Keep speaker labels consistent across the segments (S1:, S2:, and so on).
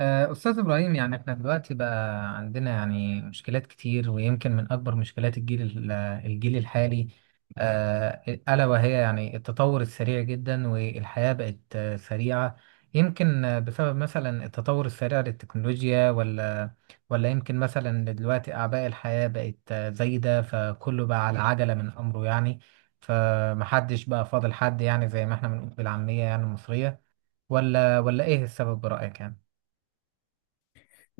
S1: أستاذ إبراهيم، يعني إحنا دلوقتي بقى عندنا يعني مشكلات كتير، ويمكن من أكبر مشكلات الجيل الحالي آه، ألا وهي يعني التطور السريع جدا، والحياة بقت سريعة. يمكن بسبب مثلا التطور السريع للتكنولوجيا، ولا يمكن مثلا دلوقتي أعباء الحياة بقت زايدة، فكله بقى على عجلة من أمره يعني. فمحدش بقى فاضل حد، يعني زي ما إحنا بنقول بالعامية يعني المصرية. ولا إيه السبب برأيك يعني؟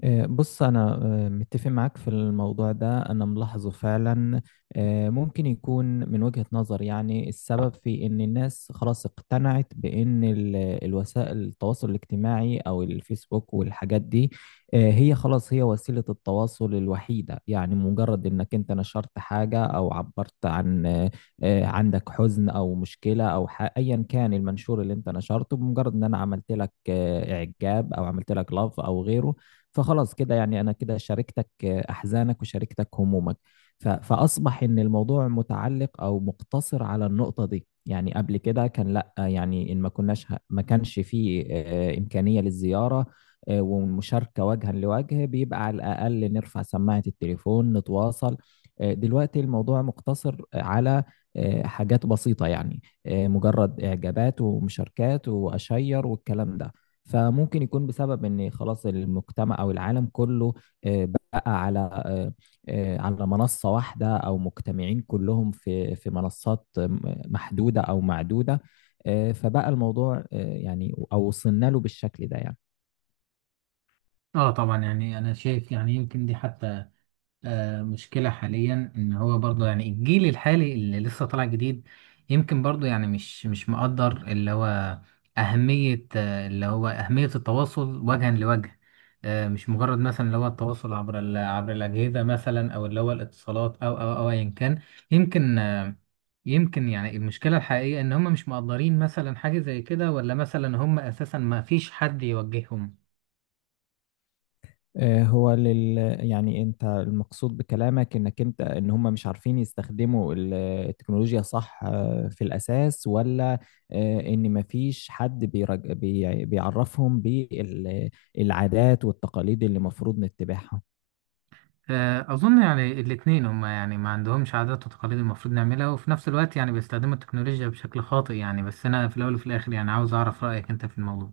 S2: إيه، بص أنا متفق معاك في الموضوع ده، أنا ملاحظه فعلا. ممكن يكون من وجهة نظر، يعني السبب في إن الناس خلاص اقتنعت بإن الوسائل التواصل الاجتماعي أو الفيسبوك والحاجات دي هي خلاص، هي وسيلة التواصل الوحيدة، يعني مجرد إنك أنت نشرت حاجة أو عبرت عن عندك حزن أو مشكلة أو أيا كان المنشور اللي أنت نشرته، بمجرد إن أنا عملت لك إعجاب أو عملت لك لاف أو غيره، فخلاص كده يعني انا كده شاركتك احزانك وشاركتك همومك. فاصبح ان الموضوع متعلق او مقتصر على النقطة دي. يعني قبل كده كان لا، يعني ان ما كانش فيه امكانية للزيارة والمشاركة وجها لوجه، بيبقى على الاقل نرفع سماعة التليفون نتواصل. دلوقتي الموضوع مقتصر على حاجات بسيطة، يعني مجرد إعجابات ومشاركات وأشير والكلام ده. فممكن يكون بسبب ان خلاص المجتمع او العالم كله بقى على على منصة واحدة او مجتمعين كلهم في منصات محدودة او معدودة. فبقى الموضوع، يعني او وصلنا له بالشكل ده يعني.
S1: اه، طبعا يعني انا شايف يعني يمكن دي حتى مشكلة حاليا، ان هو برضه يعني الجيل الحالي اللي لسه طالع جديد يمكن برضه يعني مش مقدر اللي هو اهمية، اللي هو اهمية التواصل وجها لوجه. مش مجرد مثلا اللي هو التواصل عبر عبر الاجهزة، مثلا او اللي هو الاتصالات او ايا كان. يمكن آه يمكن يعني المشكلة الحقيقية ان هم مش مقدرين مثلا حاجة زي كده، ولا مثلا هم اساسا ما فيش حد يوجههم.
S2: آه، هو لل يعني انت المقصود بكلامك انك انت ان هم مش عارفين يستخدموا التكنولوجيا، صح؟ في الاساس، ولا ان مفيش حد بيعرفهم بالعادات والتقاليد اللي المفروض نتبعها.
S1: أظن يعني الاتنين، هما يعني ما عندهمش عادات وتقاليد المفروض نعملها، وفي نفس الوقت يعني بيستخدموا التكنولوجيا بشكل خاطئ يعني. بس أنا في الأول وفي الآخر يعني عاوز أعرف رأيك أنت في الموضوع.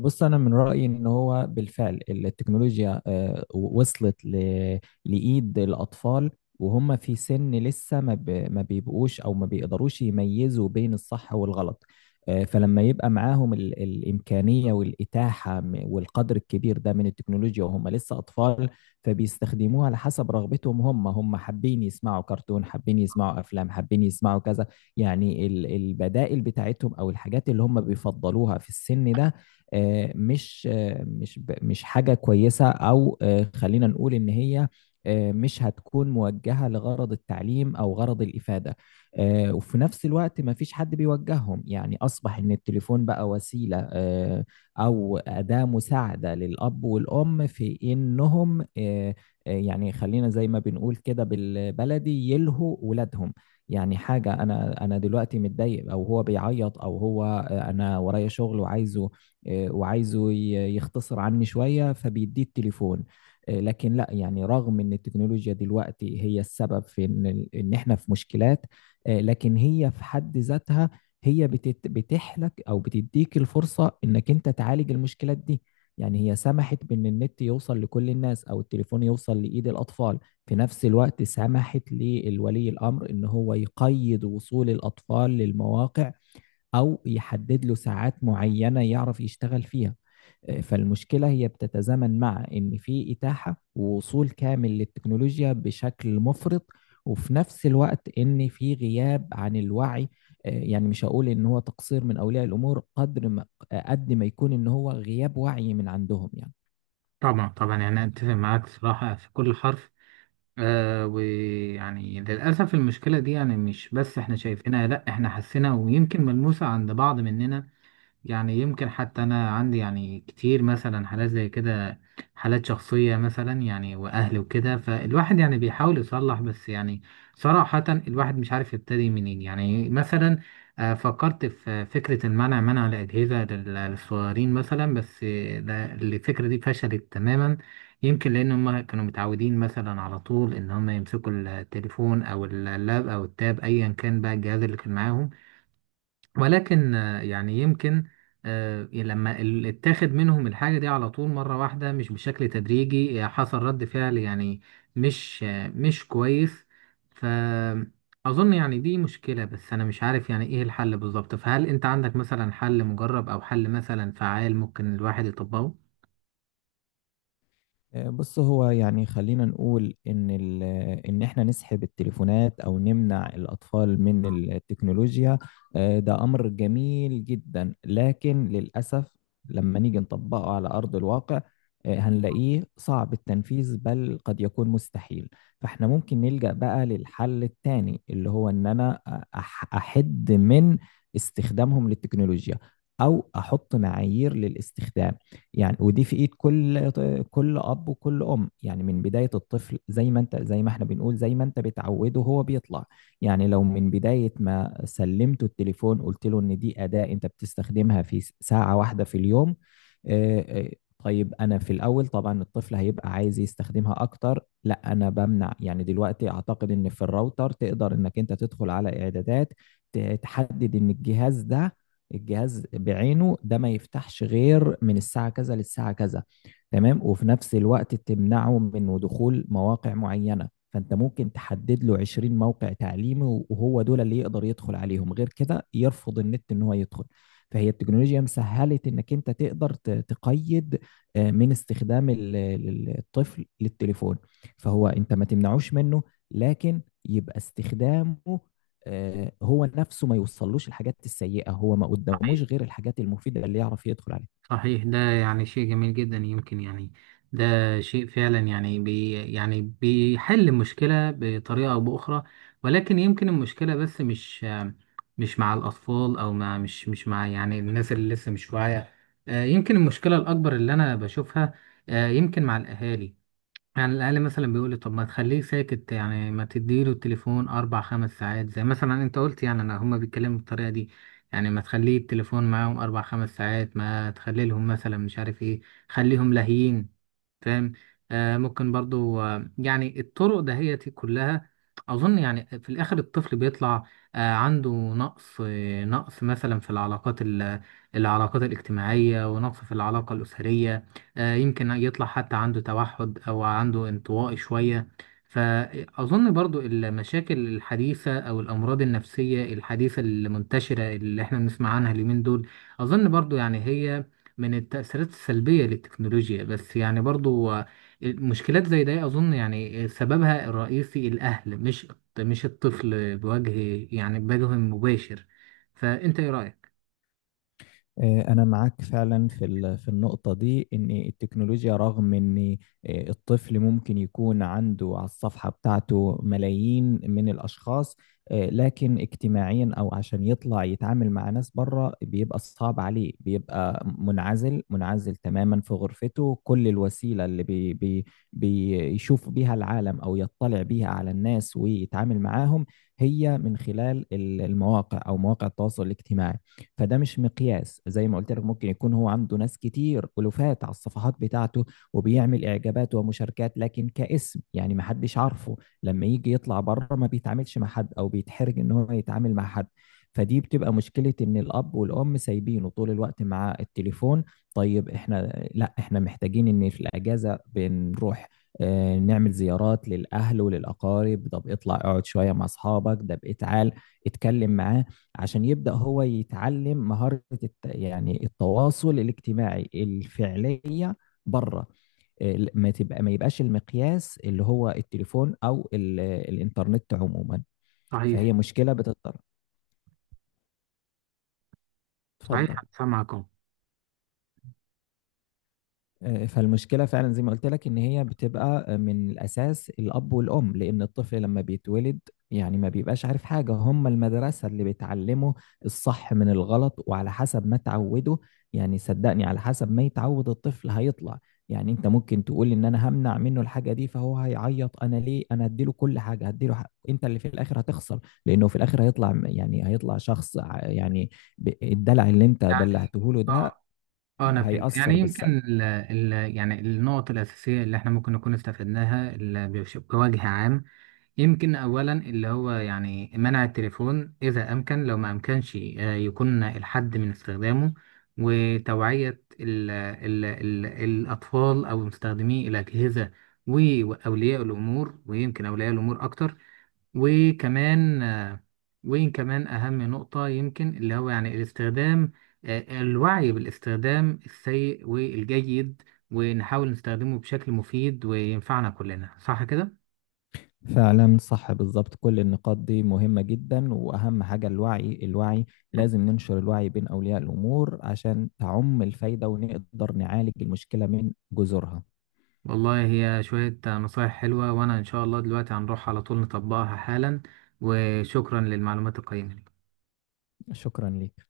S2: بص انا من رايي ان هو بالفعل التكنولوجيا وصلت لايد الاطفال، وهم في سن لسه ما بيبقوش او ما بيقدروش يميزوا بين الصح والغلط. فلما يبقى معاهم الامكانيه والاتاحه والقدر الكبير ده من التكنولوجيا وهم لسه اطفال، فبيستخدموها على حسب رغبتهم. هم هم حابين يسمعوا كرتون، حابين يسمعوا افلام، حابين يسمعوا كذا. يعني البدائل بتاعتهم او الحاجات اللي هم بيفضلوها في السن ده مش حاجة كويسة، أو خلينا نقول إن هي مش هتكون موجهة لغرض التعليم أو غرض الإفادة. وفي نفس الوقت ما فيش حد بيوجههم، يعني أصبح إن التليفون بقى وسيلة أو أداة مساعدة للأب والأم في إنهم يعني خلينا زي ما بنقول كده بالبلدي يلهوا ولادهم. يعني حاجة أنا دلوقتي متضايق، أو هو بيعيط، أو هو أنا ورايا شغل وعايزه، وعايزه يختصر عني شوية، فبيديه التليفون. لكن لا، يعني رغم ان التكنولوجيا دلوقتي هي السبب في ان ان احنا في مشكلات، لكن هي في حد ذاتها هي بتحلك او بتديك الفرصة انك انت تعالج المشكلات دي. يعني هي سمحت بان النت يوصل لكل الناس او التليفون يوصل لايد الاطفال، في نفس الوقت سمحت للولي الامر ان هو يقيد وصول الاطفال للمواقع أو يحدد له ساعات معينة يعرف يشتغل فيها. فالمشكلة هي بتتزامن مع إن في إتاحة ووصول كامل للتكنولوجيا بشكل مفرط، وفي نفس الوقت إن في غياب عن الوعي. يعني مش هقول إن هو تقصير من أولياء الأمور، قدر ما قد ما يكون إن هو غياب وعي من عندهم يعني.
S1: طبعا طبعا، يعني أتفق معاك صراحة في كل حرف. ويعني للأسف المشكلة دي يعني مش بس إحنا شايفينها، لأ، إحنا حاسينها، ويمكن ملموسة عند بعض مننا. يعني يمكن حتى أنا عندي يعني كتير مثلا حالات زي كده، حالات شخصية مثلا يعني وأهل وكده، فالواحد يعني بيحاول يصلح، بس يعني صراحة الواحد مش عارف يبتدي منين يعني. مثلا فكرت في فكرة المنع، منع الأجهزة للصغيرين مثلا، بس الفكرة دي فشلت تماما. يمكن لأن هم كانوا متعودين مثلا على طول إن هم يمسكوا التليفون أو اللاب أو التاب، أيا كان بقى الجهاز اللي كان معاهم. ولكن آه، يعني يمكن آه، إيه، لما اتاخد منهم الحاجة دي على طول مرة واحدة، مش بشكل تدريجي، حصل رد فعل يعني مش كويس. فأظن يعني دي مشكلة، بس أنا مش عارف يعني إيه الحل بالظبط. فهل أنت عندك مثلا حل مجرب أو حل مثلا فعال ممكن الواحد يطبقه؟
S2: بص هو يعني خلينا نقول ان ان احنا نسحب التليفونات او نمنع الاطفال من التكنولوجيا، ده امر جميل جدا، لكن للاسف لما نيجي نطبقه على ارض الواقع هنلاقيه صعب التنفيذ بل قد يكون مستحيل. فاحنا ممكن نلجأ بقى للحل التاني اللي هو ان انا احد من استخدامهم للتكنولوجيا، او احط معايير للاستخدام. يعني ودي في ايد كل اب وكل ام، يعني من بدايه الطفل زي ما انت، زي ما احنا بنقول، زي ما انت بتعوده هو بيطلع. يعني لو من بدايه ما سلمته التليفون قلت له ان دي اداه انت بتستخدمها في ساعه واحده في اليوم. آه، آه، طيب انا في الاول طبعا الطفل هيبقى عايز يستخدمها اكتر، لا انا بمنع. يعني دلوقتي اعتقد ان في الراوتر تقدر انك انت تدخل على اعدادات تحدد ان الجهاز بعينه ده ما يفتحش غير من الساعة كذا للساعة كذا، تمام. وفي نفس الوقت تمنعه من دخول مواقع معينة، فأنت ممكن تحدد له 20 موقع تعليمي، وهو دول اللي يقدر يدخل عليهم، غير كده يرفض النت إن هو يدخل. فهي التكنولوجيا مسهلت إنك أنت تقدر تقيد من استخدام الطفل للتليفون. فهو أنت ما تمنعوش منه، لكن يبقى استخدامه هو نفسه ما يوصلوش الحاجات السيئة، هو ما قداموش غير الحاجات المفيدة اللي يعرف يدخل عليها.
S1: صحيح، ده يعني شيء جميل جدا. يمكن يعني ده شيء فعلا يعني بي يعني بيحل مشكلة بطريقة أو بأخرى. ولكن يمكن المشكلة بس مش مع الأطفال، أو مع مش مع يعني الناس اللي لسه مش واعية. يمكن المشكلة الأكبر اللي أنا بشوفها يمكن مع الأهالي. على الأقل مثلا بيقول لي، طب ما تخليه ساكت يعني، ما تديله التليفون أربع خمس ساعات، زي مثلا أنت قلت يعني. أنا هما بيتكلموا بالطريقة دي يعني، ما تخليه التليفون معاهم أربع خمس ساعات، ما تخلي لهم مثلا مش عارف إيه، خليهم لاهيين، فاهم. ممكن برضو يعني الطرق دهيتي كلها، اظن يعني في الاخر الطفل بيطلع عنده نقص، نقص مثلا في العلاقات الاجتماعية، ونقص في العلاقة الأسرية. يمكن يطلع حتى عنده توحد، او عنده انطوائي شوية. فأظن برضو المشاكل الحديثة أو الأمراض النفسية الحديثة المنتشرة اللي احنا بنسمع عنها اليومين دول، أظن برضو يعني هي من التأثيرات السلبية للتكنولوجيا. بس يعني برضو المشكلات زي ده أظن يعني سببها الرئيسي الأهل، مش مش الطفل بوجه يعني بوجه مباشر. فأنت إيه رأيك؟
S2: أنا معاك فعلا في في النقطة دي، إن التكنولوجيا رغم إن الطفل ممكن يكون عنده على الصفحة بتاعته ملايين من الأشخاص، لكن اجتماعيا أو عشان يطلع يتعامل مع ناس بره بيبقى صعب عليه، بيبقى منعزل تماما في غرفته. كل الوسيلة اللي بي بي بيشوف بيها العالم أو يطلع بيها على الناس ويتعامل معاهم هي من خلال المواقع أو مواقع التواصل الاجتماعي. فده مش مقياس، زي ما قلت لك ممكن يكون هو عنده ناس كتير، ألوفات على الصفحات بتاعته وبيعمل إعجابات ومشاركات، لكن كاسم يعني ما حدش عارفه. لما يجي يطلع بره ما بيتعاملش مع حد، أو بيتحرج إن هو يتعامل مع حد. فدي بتبقى مشكلة إن الأب والأم سايبينه طول الوقت مع التليفون. طيب إحنا لا، إحنا محتاجين إن في الأجازة بنروح نعمل زيارات للأهل وللأقارب، طب اطلع اقعد شوية مع أصحابك، ده بقيت تعال اتكلم معاه، عشان يبدأ هو يتعلم مهارة يعني التواصل الاجتماعي الفعلية بره. ما يبقاش المقياس اللي هو التليفون أو ال... الإنترنت عموما.
S1: صحيح.
S2: فهي مشكلة بتضطر، اتفضل.
S1: صحيح، سامعكم.
S2: فالمشكلة فعلا زي ما قلت لك إن هي بتبقى من الأساس الأب والأم، لأن الطفل لما بيتولد يعني ما بيبقاش عارف حاجة، هم المدرسة اللي بتعلمه الصح من الغلط، وعلى حسب ما تعوده. يعني صدقني على حسب ما يتعود الطفل هيطلع. يعني أنت ممكن تقول إن أنا همنع منه الحاجة دي فهو هيعيط، أنا ليه، أنا هديله كل حاجة، هديله حق. أنت اللي في الآخر هتخسر، لأنه في الآخر هيطلع يعني هيطلع شخص يعني الدلع اللي أنت
S1: يعني
S2: دلعته له ده
S1: اه، اه، انا فهمت
S2: هيأثر
S1: يعني.
S2: بالسلب.
S1: يمكن ال ال يعني النقط الاساسيه اللي احنا ممكن نكون استفدناها بوجه عام، يمكن أولا اللي هو يعني منع التليفون إذا أمكن، لو ما أمكنش يكون الحد من استخدامه، وتوعية ال ال ال الأطفال أو مستخدمي الأجهزة وأولياء الأمور، ويمكن أولياء الأمور أكتر. وكمان آه، وين كمان أهم نقطة يمكن اللي هو يعني الاستخدام، الوعي بالاستخدام السيء والجيد، ونحاول نستخدمه بشكل مفيد وينفعنا كلنا، صح كده؟
S2: فعلا صح بالظبط، كل النقاط دي مهمة جدا، وأهم حاجة الوعي، الوعي لازم ننشر الوعي بين أولياء الأمور عشان تعم الفايدة ونقدر نعالج المشكلة من جذورها.
S1: والله هي شوية نصايح حلوة، وأنا إن شاء الله دلوقتي هنروح على طول نطبقها حالا. وشكرا للمعلومات القيمة دي.
S2: شكرا ليك.